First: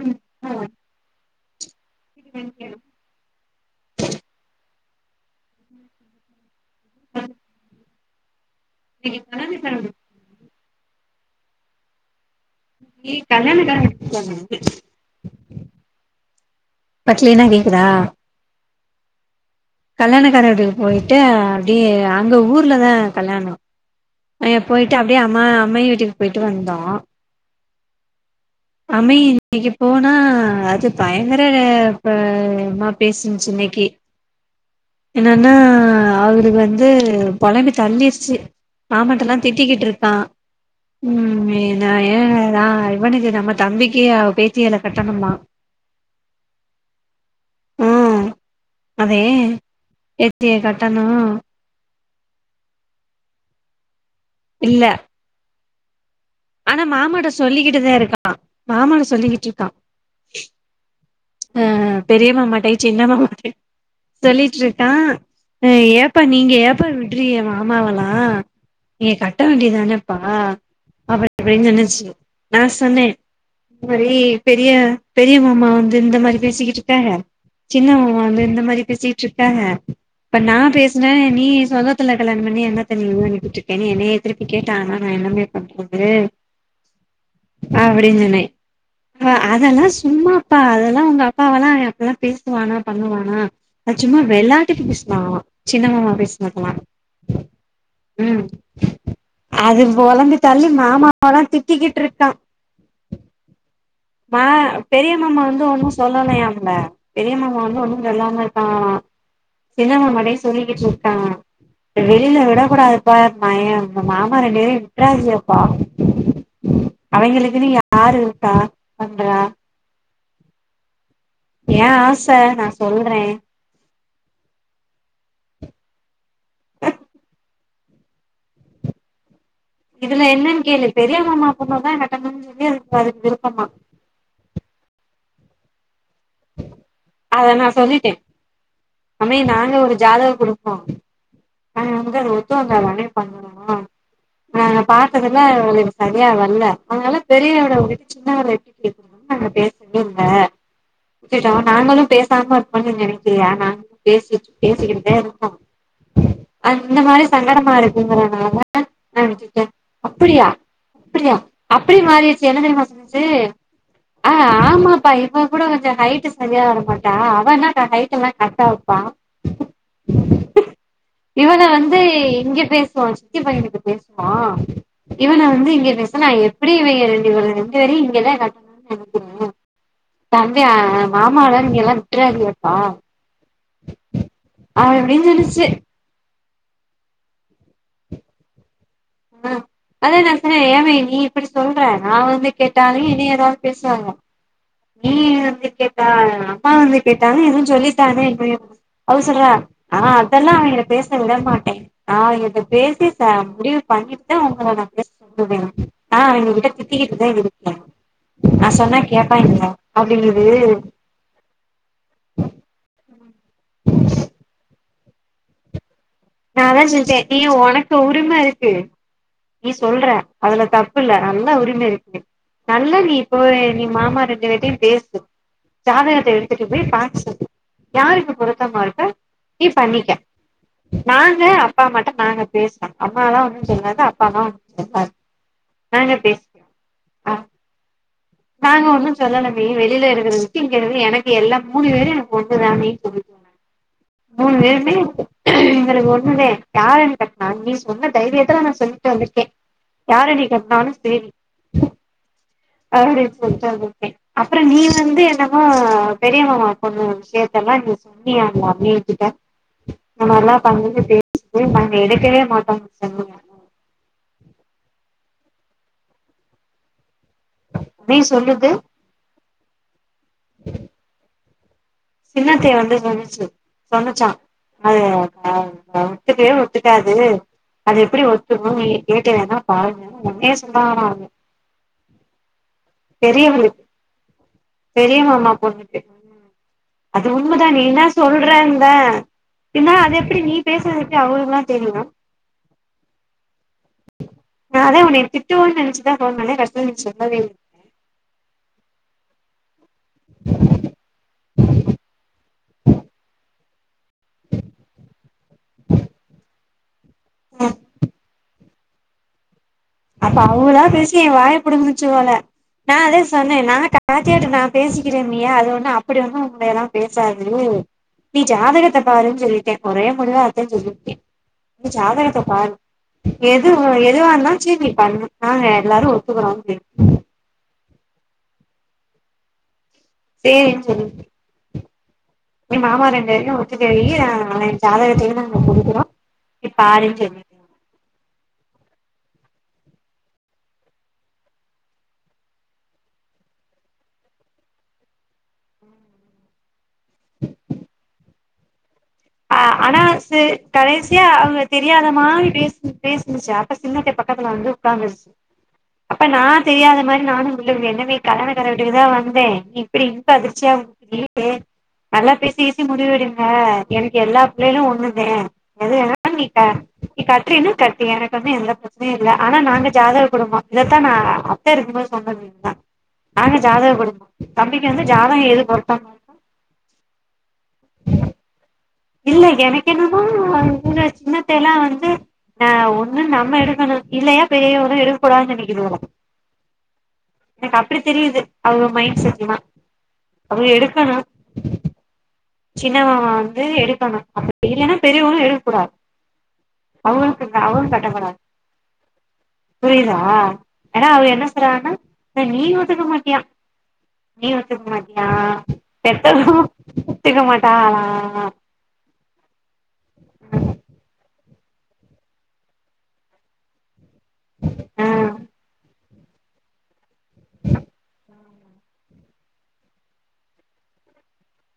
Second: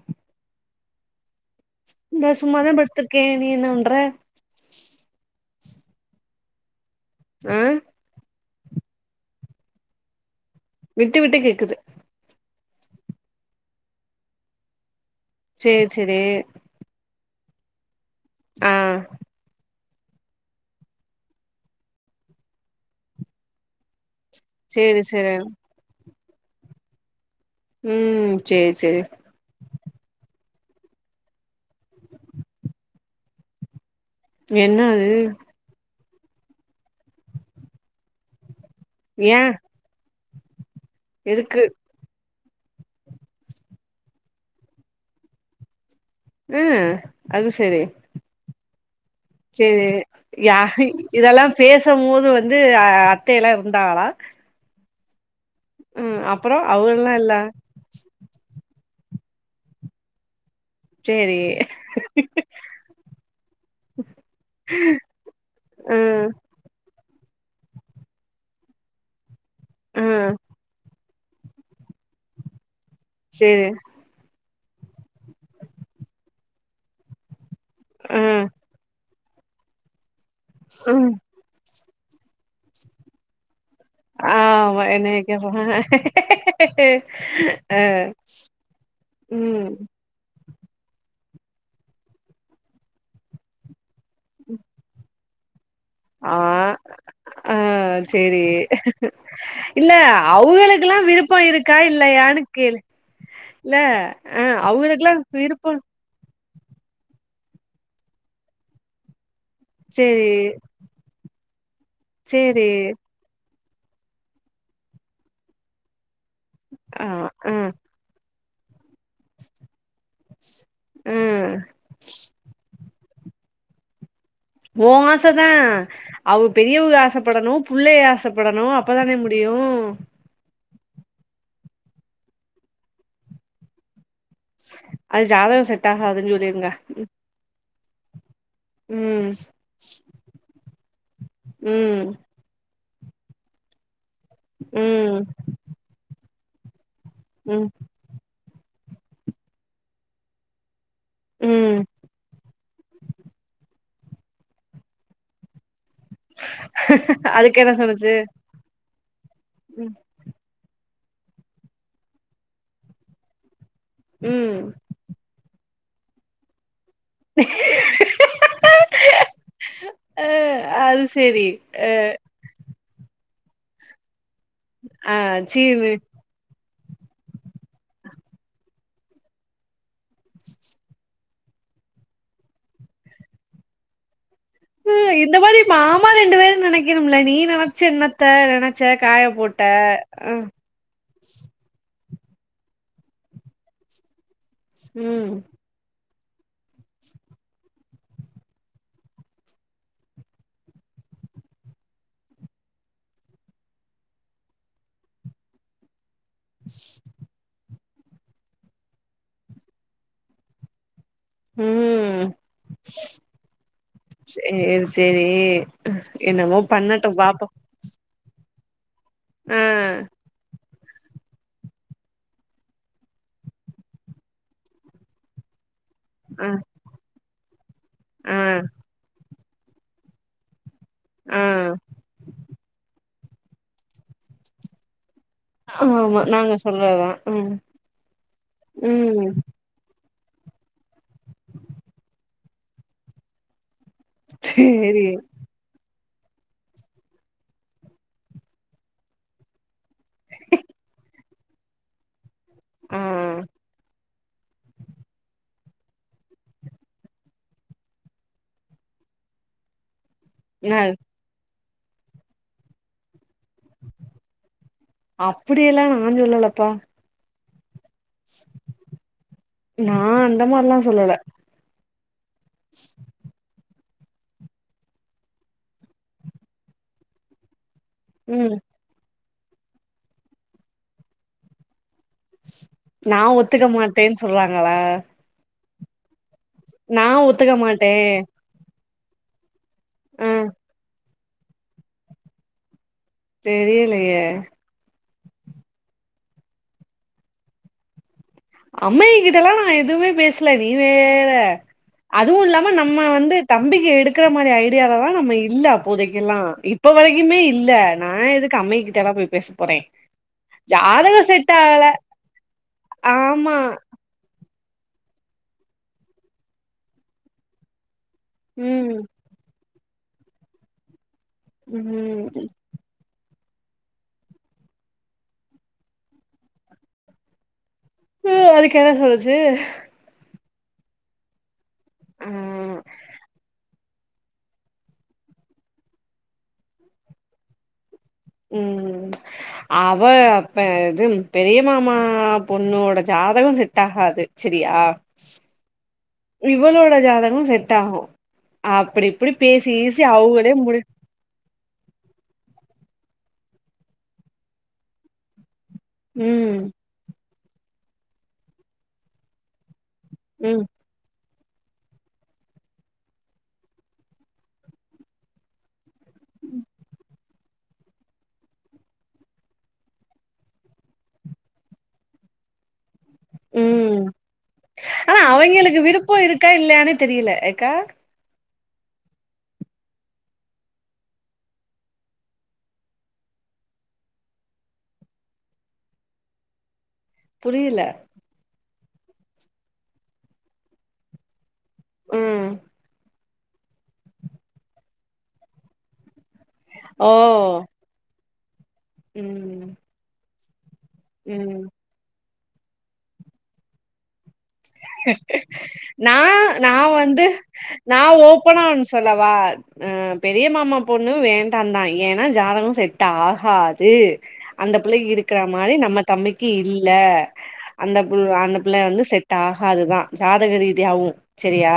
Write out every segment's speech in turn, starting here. ம் ம் இந்த சும்மாதா படுத்திருக்கே நீ என்ன பண்ற ஆ [unintelligible] விட்டு விட்டு கேக்குது நீ கல்யாண [unintelligible] சேர் செரி இப்ப க்ளீனா கேக்குதா ஆ கல்யாணக்கார வீட்டுக்கு போயிட்டு அப்டியே அங்க ஊர்லதா கல்யாணோ அயே போயிட்டு சேரி அப்டியே சேரி அம்மா அம்மாயு வீட்டுக்கு போய்ட்டு வந்தோ ம் சேரி சேரி அம்மை இன்னிக்கி போனா அது பயங்கர அ ப ம பேசின்ச்சு இன்னைக்கி என்ன அது என்னன்னா அவரு வந்து பொழம்பி தள்ளிடுச்சு மாமட்டல்லா ஏ திட்டிக்கிட்டு இருக்கா எதுக்கு உன்மதா ஏ ஆ இவனுக்கு நம்ம தம்பிக்கு அவ பேத்திய நா கட்டணுமா ம் அது செரி ம் அதே செரி ஏத்திய யார் கட்டணு இதெல்லா பேஸ் போது வந்து அ அத்தைய எல்லா இருந்தாங்கலா இல்ல ம் அப் ஆனா மாமட்ட சொல்லிக்கிட்டுதா இருக்கா மாமட்ட சொல்லிட்டு இருக்கா சேரி ஆ பெரிய மாமாட்டே சின்னமாமாட்டே சொல்லிட்டு இருக்கா அ ஏப்பா ம் நீங்க ஏப்பா திட் ரிங்க மாமாவளா நீங்க க கட்ட வேண்டியதானேப்பா ம் அப் அப்படியே நினுச்சு நா சொன்ன சேரி இந்த மாரி பெரிய பெரிய மாமா வந்து இந்த மாறி பேசிட் இருக்காக சின்ன மாமா வந்து ம் இந்த மாரி பேசிட் ச்சிட் இருக்காஹ இப்ப நா ம் பேசனே நீ சொதப் சொந்ததுல கல்யாண பண்ணி என்னாத்த வேலங்கிடுச்சு என்ன திருப்பி ஆமா கேட்டகனா நா என்னைய என்னமே கேப்பாங்க பண்றது ஆ அப்படின்னு சொன்னே ஆ ம் அதெல்லா சும்மா அதெல்லாம் உங்க அப்பாவெல்லா அப்பல்லா அப்டியா பேசுவானா பண்ணுவானா சும்மா விளையாட்டுக்கு பேசனாங்கள ஆ ஆ செரி ம் அது இல்ல பொலம்பி தள்ளி அவங்களுக்கெல்லா மாமாவெல்லா விருப்பம் இருக்கா திட்டிக்கிட்டு இருக்கா இல்லயானு கேள் இல்ல அ அவங்கக்கெல்லா நம்ம வந்து ஒண்ணு சொல்லலையா பெரிய மாமா வந்து ஒண்ணு சொல்லாம இருக்காங்கலா சின சேரி மாமாட்டையு சொல்லிக்கிட்டு இருங்கானா வெளியில சேரி விடக் கூடாதுப்பா பயம் உங்க மாமா ரெண்டு பேரையு விட்டுறாதிங்கப்பா ஆ ஆ அவேங்களுக்கு நீ யாரு பா பண்றா ஆ ஏ ஆச நா சொல்றே ஓ ஆசதா அவ பெரியவக ஆசப்படணு புள்ளஹெ ஆசப்படணு அப்பதானே மு டியூ கே பெரியா மாமா பொண்ணதா கட்டனுன் சொல்லி அதுக் இப்ப விருப்பமா அது ஜாதக செட் டாகாதுன் சொல்லிருங்க அத நா சொல்லிட்டே ம் அமே நாங்க ஒரு ஜாதக் குடுப் போ ஆ ம் அங்க அத ஒத்து வந் தாதானே பண்ணனு நா ம் பாத்ததுல்ல [unintelligible] யா வல்ல அதனால ம் பெரியவட உட்டுட்டு சின்னவர இட்டுட் [unintelligible] நாங்க பேசவே இல்ல [unintelligible] ம் நாங்களு பேசாம இருப்போனு நீ நனக்கிறியா நா பேசிட் பேசிக்கிட்டுதா இருக்கோ அந்த மாரி அதுக்கு என்ன சங்கடமா சொன்னுச்சு இருக்குங்கறனால நா விட்டுட்ட ம் அப்படியா அப்பிறியா அப்டி மாறிச்சி என்ன தெரியுமா சொன்னிச்சி ஆ ம் ஆம்மாப்பா இப்போ கூட கொஞ்ச ஹைட்டு சரியா வரமாட் டா அவனா ஹைட்டெல்லா கரெட்டா டா ஆ அது சேரி இவன வந்து ஆ இங்க ஃபேஸ்வாஷ் சித்தி பையங்கிட்ட பேஸ் வா ஆ இவன வந்து சீவு இங்க பேஸ்னா ஏத் அப்பிடி இவெங்கெ ரெண்டு பேர ரெண்டு பேரயும் இங்கதா கட்டணுன் நெனக்கிற தம்பி ஆஹ் மாமா எல்லாறியு இங்கெல்லா விட்றாதிகப்பா ம் இந்த மாரி சொல்லுச்சு மாமா ரெண்டு பேரு ம் நெனக்கினும்ல நீ நெனச்சி என்னத்த நென ஆ அதா நா சொன்னே ஏங்க நீ இப்டி சொல்ற நா வந்து கேட்டாலு என்ய ஏதாவது பேசுவாங்க நீ ம் வந்து கேட் டா அம்மா வந்து கேட்டானே எதுவு சொல்லிட்டானே [unintelligible] அவ சொல்றா அ அதெல்லா அவெய்ங்கள பேச விட மாட்டே நா அவெய்ங்கிட்ட பேசி ச முடிவு பண்ணிட்டு தா அவங்கள நா பேச உடுவே அ எங்க கிட்ட திட்டிகிட்டு தா இரு நா சொன்னா கேப்பாய்ங் [inaudible] அப்படிங்குது ம் ஸ் [unintelligible] செரி நா அதா சொல்டே நீ ஒனக்கு உ ரிம இருக்கு ஆ நீ சொல்ற அதுல தப்பு இல்ல நல்லா உரிம இருக்கு நல்லா நீ இப்போ நீ மாமா ரெண்டு வேர்ட்டையு பேசு ஜாதகத்த ஆ எடுத்துட்டு போய் பாக் சொல்லு யாருக்கு ஆ பொருத்தமாருக்கோ நீ பண்ணிக்க ஆ நாங்க அப்பா அம்மா ட நாங்க பேஸ்றோ அம்மாலா ஒன்னு சொல்லாது அப் [inaudible] ஆமாமா நாங்க பேசிக்கிறோ சொல்றதா ஆ ம் நாங்க ஒன்னு ம் சொல்லல பி வெளில இருக் [unintelligible] எனக்கு எல்லா மூணு பேரு எனக் ஒண்னு தான் [inaudible] மூனு பேருமே சேரி எனக் ஒன் [unintelligible] யார நீ கட்னாலூ நீ சொன்ன தைரியத்துல நா சொல்டு வந்துர்க்கே யார நீ கட்னாலு சேரி ஆ ஆப்டின் சொல்ட்டு வந் தே அப்புற நீ வந்து என்னமோ பெரியமாமா பொண்ணு விஷயத்தெல்லா நீ சொன்னியாமே அண்ணிங்ககிட்ட இந்த மாரிலா நா பண்ணது தெ [inaudible] து நாங்க எடுக்கவே மாட்டோ [inaudible] சொல்லுவாங்க அப்படியெல்லா நா சொல்லலப்பா மீ சொல்லுது நா நா அந்த மார்ல்லா சொல்லல சின்னத்தைய வந்து சொன்னுச்சு சொன்னுச்சா அது [inaudible] ஒத்துக்கவே ஒத்துக்காது அது எப்படி ம் ஒத்துரு [unintelligible] கேட்டு வேனா பாருங்க [unintelligible] நா ஒத்துக்க பெரியவளுக்கு மாட்டேன் சொல்றாங்களா ஆமா நா அது ஒத்துக்க உண்மதா நீ மாட்டே என்னா சொல்ற ஆ ஏன்னா அது ஆ எப்படி நீ பேசுனது எப்டி அவுங்ளுக்லா தெரியு தெரியலையே நானே உன்னய திட்டுவோனு நெனைச்ச ஃபோன் பண்ணே கட்சில நீ சொல்லவே இல்ல அம்மாயி கிட்ட எல்லா நா எதுமே பேசுல நீ வேற அதுவு இல்லாம நம்ம வந்து தம்பிக்கு எடுக்கற மாரி ஐடியாலல்லா நம்ம இல்ல அப்போதைக்கெல்லா இப்போ வரைக்குமே இல்ல நா எதுக்கு அம்மயிகி என்ன போய் பேச போறேன். அப்ப அவுங்களா பேசி எ ஜாதகம் செட் வாய ஆகல. புடுங்க வச்சுருவாங்க அ அதே ஆமா. சொன்னே நானு கார்த்திகாட்ட பேசிக்கிறனியா அது ஒண்ணு அப்பிடி ஒண்ணு உங்கள எல்லா பேசாது நீ ம். ஜாதகத்த பாருன்னு சொல்லிட்டே ஒரே முடிவா அதே சொல்லிருக்கே இந்த ம். ஜாதகத்த பாரு எது எதுவாருந்தாலு [unintelligible] எல்லாரு ஒத்துக்கறோ அதுக்கு என்ன சொல்லுச்சு சேரினு சொல்லுச்சு ஆ. எ மாமா ரெண்டேயு [unintelligible] எ ஜாதகத்தையு நாங்க குடுக்குறோ நீ பாருன் சொன்னே ம் அவ அப்ப இது பெரிய மாமா பொண்ணோட ஜாதக செட் ஆகாது சரியா இவளோட ஜாதக செட் ஆகு அப்பிடி அ ஆனா ச கடைசியா அவுங்க தெரியாத மாரி பேசி பேசி ருந்துச்சு அப்ப சின்னத்த பக்கத்துல வந்து உக்காந்துருச்சு அப்ப நா ம். தெரியாத மாரி நானு சொல்லுங்க என்னவே கல்யாண கார வீட்டுக்குதா வந்தே ஒரே இன்ப ம். அதிர்ச்சியாவு இருக்குது சேர் நல்லா பேசி கீசி முடிவெடுங்க எனக்கு எல்லா பிள்ளைகளு ஒண்ணுதே எது வேனாலு நீ நீ கட்டறேனா கட்டு எனக்கு ஒன்னு எந்த பிரச்சனையு இல்ல ஆனா நாங்க ஜாதக குடும்போ இதத்தா நா அத்த இருக்கும்போது சொன்னது இதா ம் வந்து ஆனா ஜாதகோ எது அவய்ங்களுக்கு பொருத்தமா விருப்ப இருக்கோ இருக்கா இல்லையானே தெரியல ஏக்கா உ ஹூ எனக்கு என்னமோ சின்னத்த எல்லா வந்து அ ஒண்ணு நம்ம எடுக்கணு இல்லையா பெரியவக எடுக்கக்கூடாதுனு [unintelligible] எனக்கு புரியல அப்பிடி தெரியுது அவங்க மைண்ட் செட்டுல்லா அவுங்க எடுக்கணு ம் சின்னமாமா [unintelligible] ஓ அவங்களுக்கு [unintelligible] ம் புரியுதா ஏனா அவ என்ன ம் [unintelligible] அ நீ ஒத்துக்க மாட்டியா நீ ஒத்துக்க மாட்டியா நா நா பெத்தவங்கே வந்து நா ஓப்னா ஒன் சொல்லவா அ பெரிய மாமா பொண்ணு வேண்டாந்தான் ஏன்னா ஜாதகோ செட் ஆகாது அந்த ஆ பிள்ளைக்கி இருக்குற மாரி நம்ம தம்பிக்கு இல்ல அந்த பிள் அந்த பிள்ளை வந்து செட் டாகாது தா ஜாதக ரீதியாவு செரியா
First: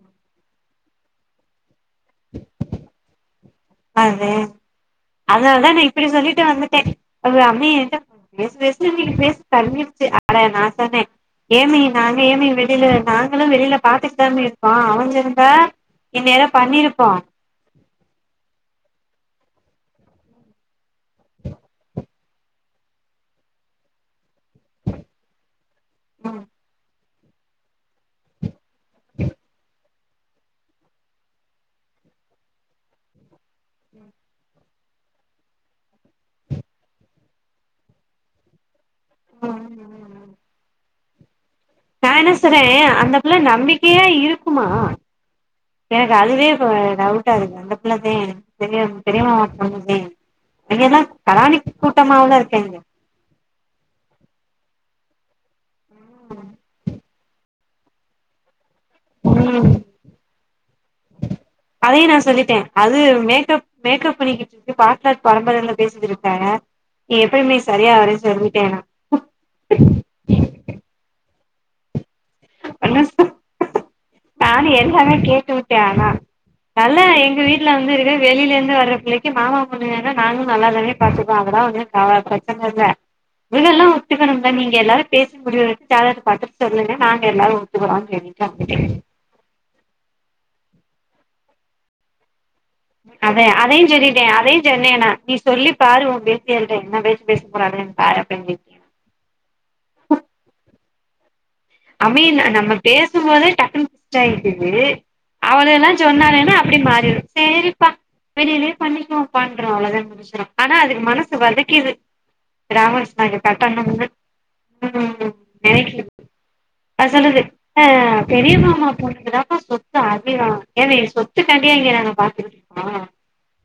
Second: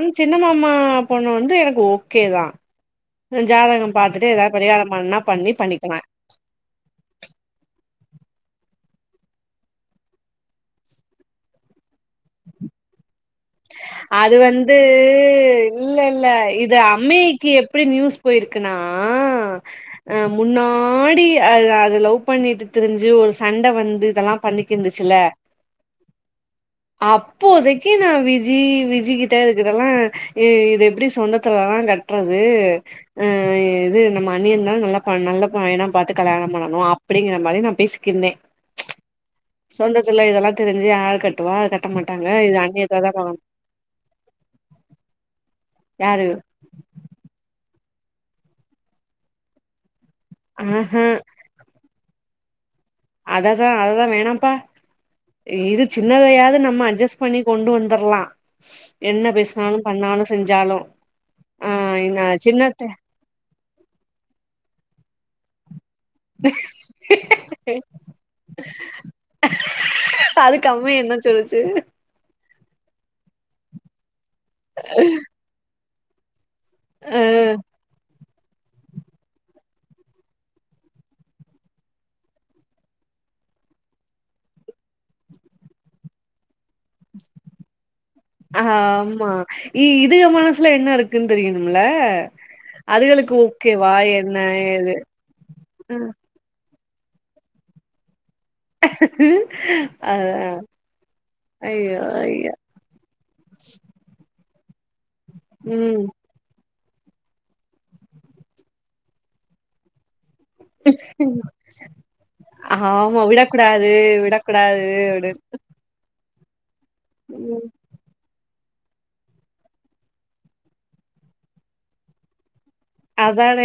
ஆன் சின்ன மாமா பொண்ணு வந்து எனக்கு ஓகே தா ஜாதகம் பாத்துட்டு அதே ஏதாவது பரிகாரம் பண்ணா பண்ணி அதனால தா நா பண்ணிக்கலா இப்பிடி சொல்லிட்டு வந்துட்டேன் ஒரு அம்மிய என்ட்ட பேசு பேசு இன்னிக்கி [unintelligible] நா தானே ஏமி நாங்க ஏமி வெளில அது வந்து அவஞ்சிருந்தா இல்ல இல்ல இந்நேரோ இது பண்ணிருப்போ அம்மேய்க்கு எப்பிடி நியூஸ் போயிருக்குன்னா ஆ அ முன்னாடி அது அது லவ் பண்ணிட்டு தறிஞ்சு ஒரு சண்ட வந்து இதல்லா பண்ணிக்கிந்துச்சுல்ல ம் அப்போதைக்கி நா வீட் ஜி விஜிகிட்ட இதுக்கு இதல்லா இ இது எப்பிடி சொந்தத்துல தா கட்றது அ அ இது நம்ம அண்ணி இருந்தாலும் நல்லா அப்பறோ நல்ல பையனா பாத்து கல்யாணோ பண்ணணு அப்புடிங்கிற மாரி நா பேசிக்கிருந்தே சொந்தத்துல இதெல்லாம் தெரிஞ்சு ஆள் கட் ட்டுவா கட்ட மாட்டாங்க இது [unintelligible] போவாங் டியா இருக்குமா எனக்கு யாரு அதுவே இப்ப டவுட்டா இருக்கு அந்தப் வள தே பெரியம் பெரியம்மாவோட பொண்ணுதே ஆஹ அங்கேயெல்லாம் [unintelligible] ட்டமாவுல இருக்காங்க அத்தாசா அதுதா வேணாம்ப்பா இது சின்னதையாவது நம்ம அட்ஜஸ்ட் பண்ணி கொண்டு வந்துர்லா ம் ஆ அதையும் நா சொல்லிட்டே சின்னத்த அது மேக்கப் மேக்கப் பண்ணிக்கிட்ருக்கு பா சார் பரம்பரலே பேசிதுருக்கே நீ எப்பயுமே செரியா வரு சொல்லிட்டே நா அதுக்கு அம்மா [unintelligible] [unintelligible] நானு எல்லாமே கேட்டுவிட் அ னா நல்ல அ எங்க வீட்ல வந்து வெளிலிந்து வர்ற பிள்ளைக்கு மாமா பொண்ணு நாங நல்லாதானே பாத்துப்போ அவதா வந்து [unintelligible] ம ஒத்துக்கணு நீங்க எல்லாரு பேசி முடிவு [unintelligible] பத்து சொல்லுங்க நாங்க எல்லாரு ஒத்துக்கறோ ஆமா இ இது மனசுல என்ன இருக்குன்னு தெரியனும்ல அத்த அதையு சொல்லட்டே அதையு ஏது சொன்ன நீ சொல்லி பாரு பேதியலுக் என்ன பேச்சு பேச போறங்க பாரு அப்டின்னு சொல்லிட்டே ஆ ஆ அம்மி நா நம்ம பேசும்போதே டக்குன்னு [unintelligible] இது அவன எல்லா ம் சொன்னாங்னா அப்டி மாத் சேரிப்பா வெளிலே பண்ணிபோ பண்றோ அவ்ளோதா விஷ்யோ ஆனா அதுக்கு மனசு வதிக்குது ஆமா விடக்கூடாது விடக்கூடாது அப்டின்னு [unintelligible] அ சொல்லுது ம் ஆ பெர்யமா ம்மா போனதுதாப்ப சொத்து அதிகோ ஏன்டி சொத்துக்காண்டியா இங்க நாங்க பாத்துக் அதானே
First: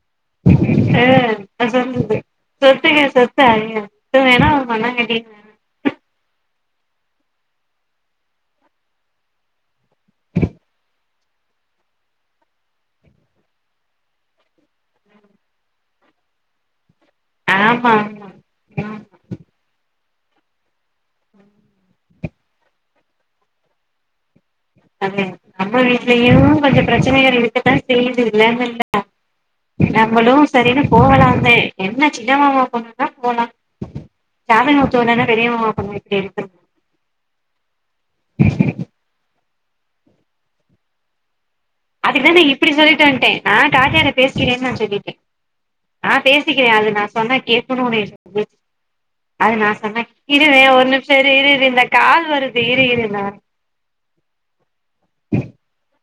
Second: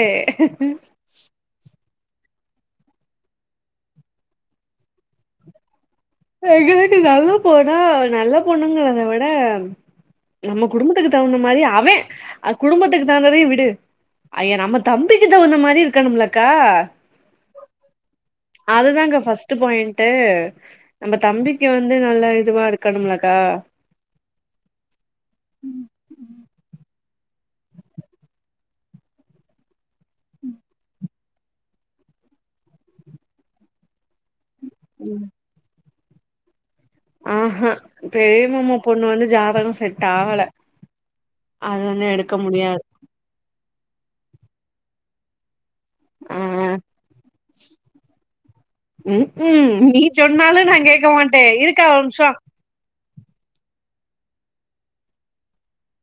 சொத்துக்க சொத்து ஆயி த்து வேணா மண்ணாகட்டியு வேணா நல்லா போனா நல்ல பொண்ணுங்கிறதவிட நம்ம குடும்பத்துக்கு தகுந்த மாரி அவ்வே குடும்பத்துக்கு தகுந்ததையு விடு அய்யே நம்ம தம்பிக்கு தகுந்த மாரி இருக்கணுமல்லகா ஆமா ஆமா ம் அதுதாங்க ஃபஸ்ட் பாயிண் ட்டு நம்ம தம்பிக்கு வந்து நல்ல இதுவா இருக் க்கனுமல்லக்கா [unintelligible] நம்ப வீட்லயு கொஞ்சோ பிரச்சனைகள் இருக்கதா செய்து இல்லணு இல்ல நம்மளு செரின்னு போகலாதே என்ன சின்னமாவா போணாதா போலா சாதகோ ஒத்து வந்தா என்ன பெரியமா போய் [unintelligible] செரிக்கா ஆ ஹ பெரியமாமா பொண்ணு வந்து ஜாதகோ செட் ஆகல அது வந்து எடுக்க அதுக்குதானே இப்பிடி முடியாது சொல்ட்டு வன்டே ஆ [unintelligible] பேசு சேரி என்னாச்சு இப்டி இர்கே ஆ பேசிக்கிறே அது நா சொன்னா கேக்கணுனு ம் அது நா ம் நீ சொன்னா இருவே சொன்னாலு நா ஒரு கேக்க நிம்சோ இரு மாட்டே இரு இரு இந்த இருக்கா ஒரு கால் நிமிஷோ வருது இரு இரு நா [unintelligible]